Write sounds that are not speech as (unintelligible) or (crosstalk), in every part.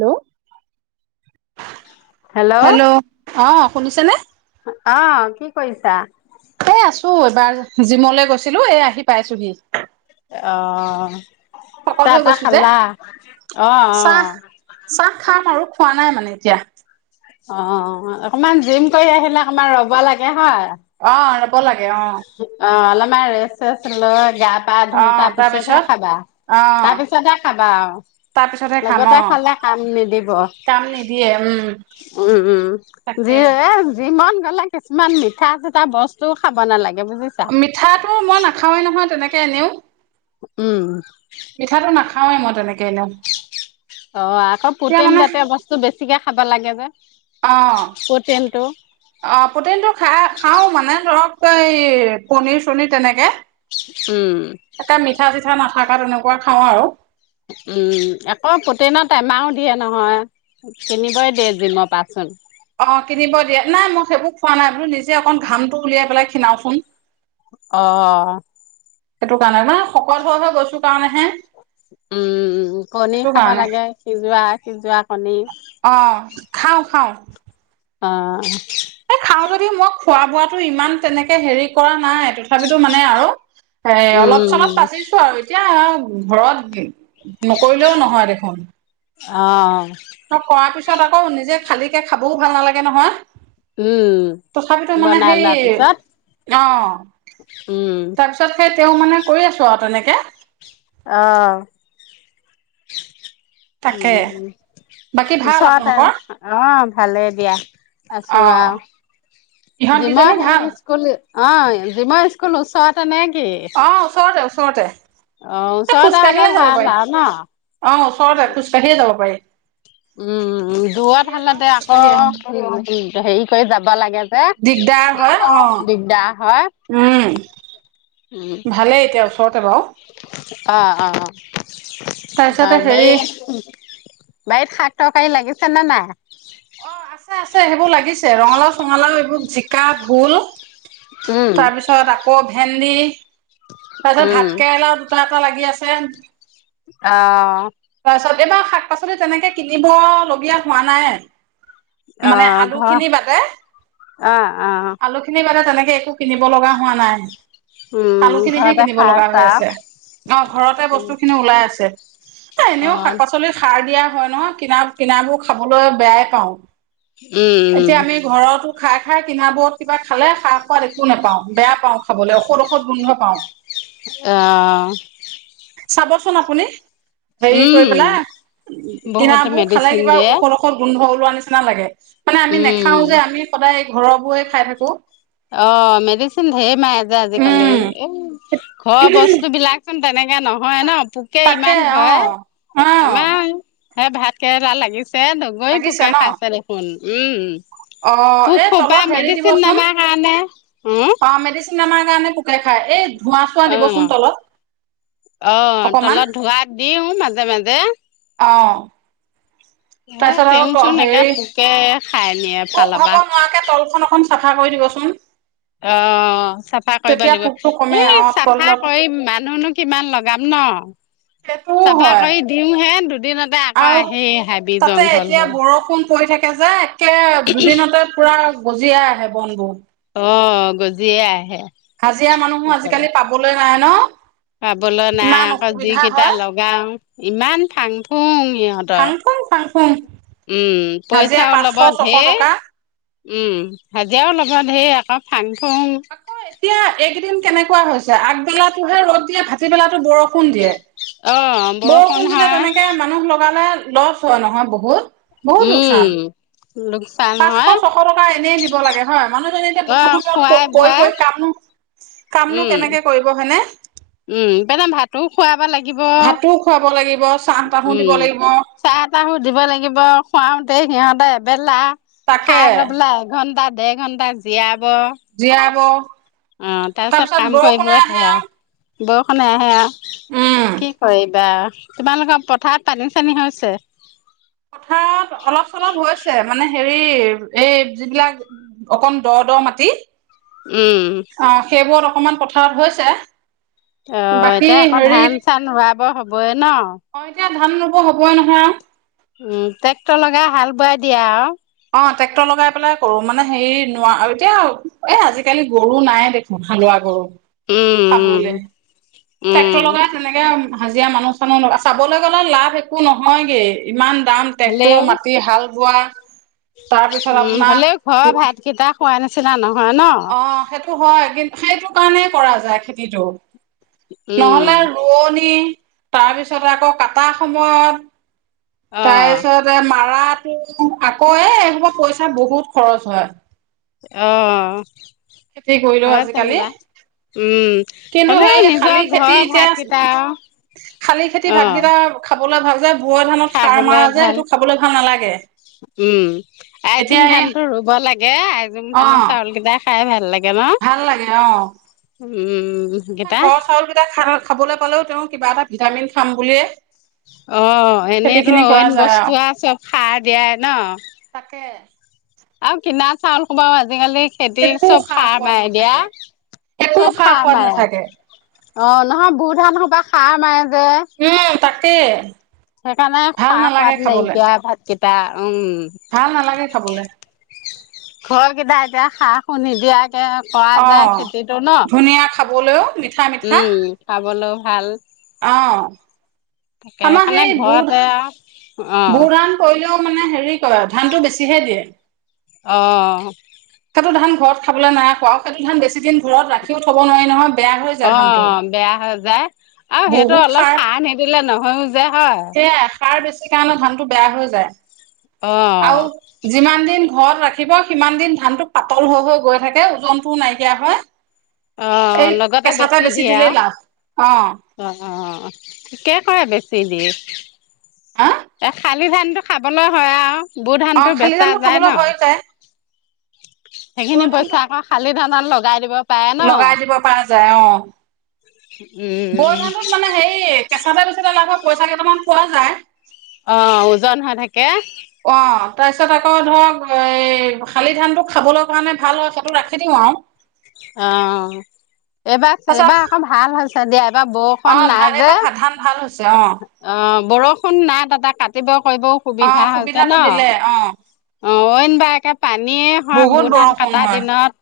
Hello hello অ শুনিছেনে? অ কি কৰিছা? এ আছো এবাৰ জিমলে গৈছ ছিলো। এ আহি পাইছোহি। অহ শকত চাহ হৈ তাহ গৈছো যে খালা? অ' চাহ অ'। চাহ খাম আৰু খোৱা নাই মানে এতিয়া অ অকমান জিম কৰি আহিলে অকমান ৰব লাগে হয়? অ' ৰব লাগে অ'। (unintelligible) ৰেচ চেছ লৈ গা পা অ ধৰি তাৰ পিছতহে তাৰপিছত খাবা। অ তাৰ পিছতহে খাবা আৰু। তাৰপিছতহে খাম অ লগতে খালে কাম নিদিব। কাম নিদিয়ে উম উম উম যি তাকে এ যি মন (unintelligible) কিছুমান মিঠা চিঠা বস্তু খাব নালাগে। বুজিছা। মিঠাটো মই নাখাওৱে নহয় তেনেকে কেনেও উম। খাওঁৱেই মই তেনেকে এনেও। অ আকৌ এতিয়া পুটিন জাতীয় বস্তু বেছিকে খাব লাগে যে। অঁ প্ৰটিনটো অঁ প্ৰটিনটো খা খাওঁ মানে ধৰক এই পনিৰ চনিৰ তেনেকে। উম। থাকা তেনেকুৱা খাওঁ আৰু। উম। আকৌ পটিনত টেমাও দিয়ে নহয়। কিনিবই দিয়ে জিমৰ পা চোন। অ কিনিব দিয়ে। নাই মই সেইবোৰ খোৱা নাই বোলো নিজে অকণ ঘামটো উলিয়াই পেলাই খিনাওচোন। অহ। সেইটো কাৰণে মানে শকত হৈ হৈ গৈছো কাৰণে হে। উম কণী সেইটো খাব লাগে। সিজোৱা - সিজোৱা কণী। অ খাওঁ খাওঁ। অ'। আৰু যদি মই খোৱা বোৱাটো ইমান তেনেকে হেৰি কৰা নাই তথাপিতো মানে আৰু এ অলপ চলপ উম, বাচিছো আৰু এত এতিয়া ঘৰত নকৰিলেও নহয় দেখোন অ অ কৰাৰ পিছত আকৌ নিজে খালীকে খাবও ভাল নালাগে নহয় উম। তথাপিতো মানে বনাই সেই লোৱাৰ পিছত অ উম, তাৰপিছত সেই তেওঁ মানে কৰি আছো আৰু তেনেকে অ উ তাকে বাকী ভাল ওচতে আপোনালোকৰ অ ভালেই দিয়া আছো অ আৰু ইহঁত জিম কেইজনী ভাল সেই স্কুল অ জিমৰ স্কুল ওচৰত তেনে অ ওচৰতে ওচৰতে অ', ওচৰতে হ'লে খোজকাঢ়িয়ে যাব ভাল পাৰি আৰু ন? অ ওচৰতে খোজকাঢ়িয়ে যাব পাৰি উম দূৰত খোজকাঢ়িয়ে হলে যাওঁ দে আকৌ খোজকাঢ়ি আহো হেৰি কৰি যাব লাগে যে দিগদাৰ হয় অ দিগদাৰ হয় উম ভালে এতিয়া ওচৰতে বাৰু অঁ অঁ অ তাৰপিছতে বাৰু বে হেৰি বাৰীত শাক তৰকাৰি লাগিছে নে নাই? অ আছে সেইবোৰ লাগিছে ৰঙালাও চঙালাও এইবোৰ জিক কা ভোল উম তাৰপিছত আকৌ ভেন্দি তাৰপিছত উম ভাত কেৰেলা দু তাত দুটা লাগি আছে আহ তাৰপিছত এইবাৰ শাক পাচলি তেনেকে কিনিব লগীয়া হোৱা নাই অ মানে ঘৰ আলুখিনি বাদে অ অ আলুখিনি বাদে তেনেকে একো কিনিব লগা হোৱা নাই উম আলু খিনিহে ঘৰতে কিনিব খাই লগা হৈ আছা আছে অ ঘৰতে উম বস্তু খিনি ওলাই আছে অ এনেও শাক পাচলিত সাৰ দিয়া হয় নহয় কিনা কিনাবোৰ খাবলৈ বেয়াই পাও উম উম খাই খাই কিন বোৰত কিবা খালে সা সোৱাদ একো নোপাওঁ বেয়া পাওঁ খাবলৈ ঔষধ ঔষধ গোন্ধ পাওঁ আহ চাবচোন আপুনি হেৰি কৰি পেলাই বহুত কিনাবোৰ খালে মেডিচিন কিবা দিয়ে ঔষধ ঔষধ গোন্ধ লোৱা নিচিনা লাগে মানে আমি নাখাও উম যে আমি সদায় ঘৰ বোৰে খাই থাকো অ মেডিচিন ধে মাই যে উম আজিকালি এ ঘৰ বস্তু বিলাক তেনেকে তেনেকে নহয় ন তাক পোকে ইমান তাকে অ ধৰে অ আমাৰ এই ভাত কেৰেলা লাগিছে হেতো গৈ লাগিছে পোকে ন খাইছে দেখোন উম অ পোক এই সোপা তলত হেৰি মেডিচিন দিবচোন নামাৰ কাৰণে উম অ মেডিচিন আমাৰ কাৰণে পোকে খাই এই ধোঁৱা চোৱা অ দিবচোন তলত আহ অকমান তলত ধুৱা দিও মাজে মাজে অ এ তাৰপিছত আৰু তেওঁ ত চুন এডাল হেৰি পোকে খাই নিয়ে পোক এফালৰ খাব পৰা নোৱাৰাকে তলখন অকন চাফা কৰি দিবচোন অ চাফা কৰিব তেতিয়া লাগিব পোকটো কমে এই অ চাফা তলত কৰি মানুহনো কিমান লগাম ন সেইটোও চাফা হয় কৰি দিওহে দিনতে আকৌ আৰু আহি হাবি তাতে জংঘল এতিয়া হল বৰষুণ পৰি থাকে যে সেয়া দুদিনতে পুৰা গজি আহে ব বত অ গজিয়ে আহে অহ না ন খাবলৈ নাই ইমান আকৌ অসুবিধা যিকেইটা হয় লগাও ইমান ফাং ফুং সিহঁতৰ ফাং ফুং ফাং ফুং উম হাজিৰা পইচাও পাঁচশ ল'বও ছশ ধেই টকা উম হাজিৰাও ল'ব হে আ একৌ ফাং ফুং এতিয়া এইকেইদিন কেনেকুৱা হৈছে আগবেলাতোহে ৰ'দ দিয়ে ভাটিবেলাতো বৰষুণ দিয়ে অ বৰষুণ দিলে হয় তেনেকে মানুহ লগালে লচ হয় নহয় বহুত বহুত উম লোকচান লোকচান পাঁচশ, হয় ছশ টকা এনেই দিব লাগে হয় মানুহজনী এতিয়া অ বৰষুণত খোৱাই কৈ বোৱাই কৈ কামনো কামনো উম কেনেকে কৰিব হয়নে উম পিনে ভাতো খুৱাব লাগিব ভাতো খুৱাব লাগিব চাহ তাহো দিব উম লাগিব চাহ তাহোু দিব লাগিব খুৱাওতে সিহঁত এবেলা তাকে খাই জাবলে এঘন্টাত দেৰ ঘণ্টা জীয়াত জীয়াব অ তাৰপিছত কাম কৰিব বৰষুণে আহে সেয়া আৰু বৰষুণে আহে উম আৰু কি কৰিবা তোমালোকৰ পথাৰত পানী চানী হৈছে পথাত অলপ চলপ হৈছে মানে সে হেৰি এই যিবিলাক অকন দ দ মাটি উম অ সেইবোৰত অকমান পথাৰত হৈছে অ বাকী এতিয়া আকৌ ধান হেৰিত চান ৰোৱাব হবয়ে ন অ এতিয়া ধান ৰুব হবই নহয় উম ট্ৰেক্টৰ লগাই হাল বোৱাই দিয়ে আও অ ট্ৰেক্টৰ লগাই পেলাই কৰো মানে হেৰি নোৱাৰ এতিয়া এ আজিকালি গৰু নাই দেখোন হালোৱা গৰু উম উম পাবলৈ উম ট্ৰেক্টৰ লগাই তেনেকে হাজিৰা মানুহ চানুহ চাবলৈ গলে লাভ একো নহয়গেই ইমান টান হলেও ট্ৰেক্টৰৰ মাটি হাল বোৱা তাৰ পিছত উম আপোনাৰ হ'লেও‌ খোৱা ভাত কেইটা খোৱাই নেছিলা নহয় ন অ সেইটো হয় কিন্তু সেইটো কাৰণে কৰা যায় খেতিটো উম নহলে ৰোৱনী তাৰপিছতে আকৌ কটাৰ সময়ত তাৰপিছতে মাৰাত আকৌ এ', এখুপা পইচা বহুত খৰচ হয়। আহ', খেতি কৰিলেও হয় আজিকালি তেনিবা উম', কিন্তু হলেও সেই শালি নিজৰ খেতি ঘৰ এতিয়া ভাতকেইটা আহ', বুৱা ধানত সাৰ খাবলৈ মাৰা যে ভাল সেইটো খাবলৈ ভাল নালাগে। উম', আইজুং এতিয়া এই ধান টো ৰুব লাগে আইজোং অ ধানৰ চাউল কেইটা খাই ভাল লাগে ভাল লাগে অহ ', উম', -উম ', ঘৰৰ চাউল কেইটা খা খাবলৈ পালেও তেওঁ কিবা এটা ভিটামিন খাম বুলিয়ে অ', খেতি এনেইতো খিনি কৰা অইন যায় বস্তু আৰু আ চব সাৰ দিয়াই ন? তাকে আৰু কিনা চাউল কোবাও আজিকালি খেতি একো চব খা সাৰ সোৱাদ মাৰে নাথাকে। দিয়া একো চব খা সাৰ সোৱাদ মাৰে নাথাকে অ', নহয় বু ধান স পৰা সাৰ মাৰে যে। তাকেই সেইকাৰণে খা সোৱাত নাইকিয়া ভাতকেইটা উম', ভাল নালাগে খাবলে। ঘৰ কেইটা এতিয়া খাহ শুনি দিয়া সেয়া, কৰা যায় অঁ খেতিটো ন ধুনীয়া খাবলৈও মিঠা মিঠা উম', খাবলৈ ভাল অ', তাকে সেইকাৰণে ঘৰতে আৰু গু ধান কৰিলেও মানে হেৰি কৰেয় ধানতটো বেছিহে দিয়ে। অঁ', সটো ধান ঘৰত খাবলৈ নাই খোৱাও সেইটো ধান বেছি দিন ঘৰত ৰাখিও থ'ব নোৱাৰি নহয়। বেয়া হৈ যায় ধানটো অ', বেয়া হৈ যায় আৰু সেইটো বহুত অলপ সাৰ খাৰ নেদিলে নহয়ও যে হয়। সেইকাৰণে ধানতটো বেয়া হৈ যায় অ আৰু যিমান দিন ঘৰত ৰাখিব সিমান দিন ধানটো পাতল হৈ- হৈ গৈ থাকে ওজনতটোও নাইকিয়া হয়। অ এই লগতে কেঁচাতেটা বেছি দিয়ে দিলেই আৰু লাভ। অঁ অ ', -অ ', ঠিকে কৰে বেছি দিয়ে? (inaudible) হা এ খালি ধান টো খাবলৈ হয় আৰু বু অঁ ধানটো খালি বেচা ধানটো যায় ন। খাবলৈ হৈ যায় সেইখিনি বৈ পইচা ধানটোত আকৌ খালি ধানত লগাই দিব পাৰে ন লগাই দিব পৰা যায় অ ব উম ধানটোত মানে হেৰি কেঁচাতে বেচিতে লাভৰ পইচা কেইটামান পোৱা যায় অ ওজন হৈ থাক কে অ', তাৰপিছত আকৌ ধৰক এ শালি ধানটো খাবলৈ কাৰণে ভাল হয় সটো ৰাখি দিওঁ আও অ এইবাৰ তাৰপাছত এইবাৰ অকৌ ভাল হৈছ ত দে ত বৰষুণ অ', নাই ভাল যে এইবাৰ ভা- ধান ভাল হৈছে অ বৰষুণ নাই তাতে কাটিব কৰিবও অ', সুবিধা হৈছে ন সুবিধাটো দিলে অ', অইন বা এটা পানীয়ে হয় বহুত বুৰ ধান বৰষুণ কটা হয়। দিনত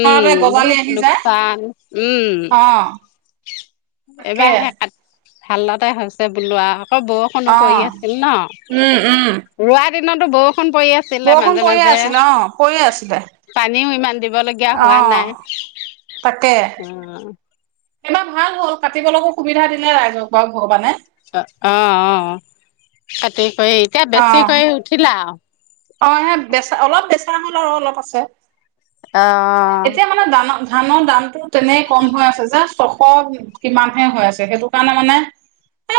উম গজালি বহুত আহি যায় লোকচান উম অ', তাকে এবাৰ সে কাট ভালতে হৈছে বোলো আও আকৌ বৰষুণো পৰি অ', আছিল ন উম, উম। ৰোৱাত দিনতো বৰষু পৰি আছিলে বৰষুণ মাজে পৰিয়ে মাজে আছিলে অ', পৰিয়ে আছিলে পানীও ইমান দিব লগীয়া হোৱা অ', নাই তাকে উ এইবাৰ ভাল হ'ল কাটিবলৈকো সুবিধা দিলে ৰাইজক বাৰু ভগৱানে অ অ অ কাতি এতিয়া অ বেছি কৈ উঠিলা অ বেচা অলপ বেচা হ'ল আৰু অলপ আছে আহ এতিয়া মানে দান ধানৰ দামটো তেনেই কম হৈ আছে যাচ ছশ কিমানহে হৈ আছে সেইটো কাৰণে মানে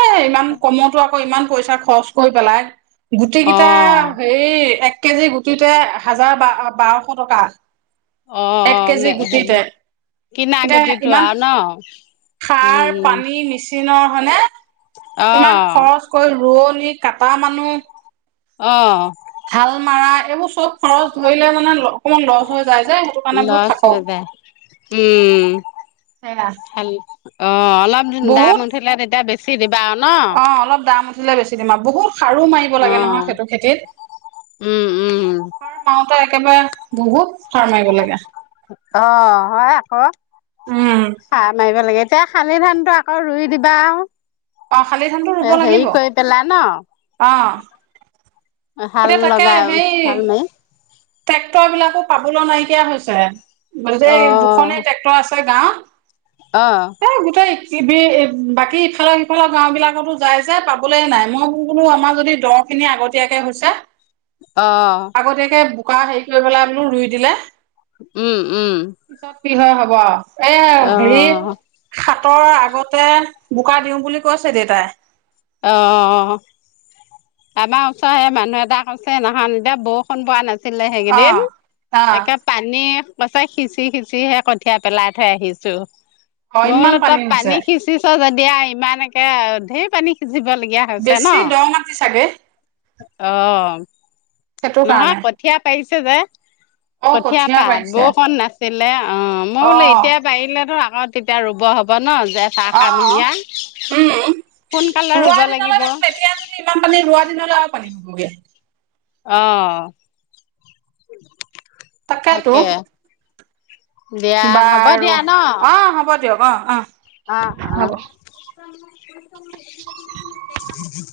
এ ইমান কমতো আকৌ ইমান পইচা খৰচ কৰি পেলাই গোটেই কেইটা অ', হেৰীত এক কেজি গুটিতে হাজাৰ বাৰশ টকা অ এক কেজি হেৰি গুটিতে কিনা এতিয়া গুটিটো ইমান আৰু ন উম চীনৰ হয়নে ইমান অ', খৰচ কৰি ৰদ কিনি কাটা মানুহ অ হাল মাৰাএইবোৰ চব খৰচ ধৰিলে মানে অকমান লছ হৈ যায় যে সেইটো কাৰণে বোলো লাচ থাকক আতে উম সেয়া অ অ অলপ দাম বহুত উঠিলে তেতিয়া বেছি (inaudible) বও ন অ অলপ দাম বেছি দিম আৰু সাৰো মাৰিব লাগে নহয় অ', সেইটো খেতিত উম, উম। সাৰ মাৰোতে একেবাৰে বহুত সাৰ মাৰিব লাগে অ হয় আকৌ উম চাহ মাৰিব লাগে এয়া শালি ধানটো আকৌ ৰুই দিবা আৰু অ শালি থানটো ৰুব হেৰি লাগিব কৰি পেলাই ন? অ হাল এতিয়া তাকে লগা সেই হাল মাই ট্ৰেক্টৰ বিলাকো পাবলৈ নাইকিয়া হৈছে দুখনেই ট্ৰেক্টৰ আছে গাঁৱত আহ এ গোটেই বাকী ইফালে সিফালে গাও বিলাকতো যাই যে পাবলৈ নাই মই বোলো আমাৰ যদি দ খিনি আগতীয়াকে হৈছে অ', আগতীয়াকে বোকা হেৰি কৰি পেলাই বোলো ৰুই দিলে উম উম পিছত কি হয় হব এ হেৰি অ', সাত তৰ আগতে বোকা দিওঁ বুলি কৈছে দেউতাই অ আমাৰ ওচৰেৰে মানুহ এটাক কৈছে নখনা এতিয়া বৰষুণ পোৱা নাছিল ছিলে অ সেইকেইদিন অ একে পানী পাই সিঁচি সিঁচিহে কঠিয়ীয়া পেলাই থৈ আহিছো অ মই ইমান বোলো ত হৈছে পানী সিঁচিছ যদি দিয়া ইমানকে ঢেৰ পানী সিঁচিবলগীয়া হৈছে ন বেছি দ মাটি চাগে অ সেইটো নহয় কাৰণে কঠীয়া পাৰছো (unintelligible) অ কঠিয়া কঠীয়া পাত পাৰিছে বৰকণ নাছিলে অ মই অ বোলো এতিয়া পাৰিলে তো আগত তেতিয়া ৰুব হ'ব ন ছ অ আশা নহয়া উম কোন ৰুব ৰোৱা দিনলৈ লাগিব দেখোন এতিয়া যদি ইমান পানী ৰোৱা দিনলৈ আৰু পানী হবগে উমম তাকেতো তাকে দিয়া হ'ব বাৰু অঁ হ'ব দিয়ক অঁ অঁ অঁ অঁ উমম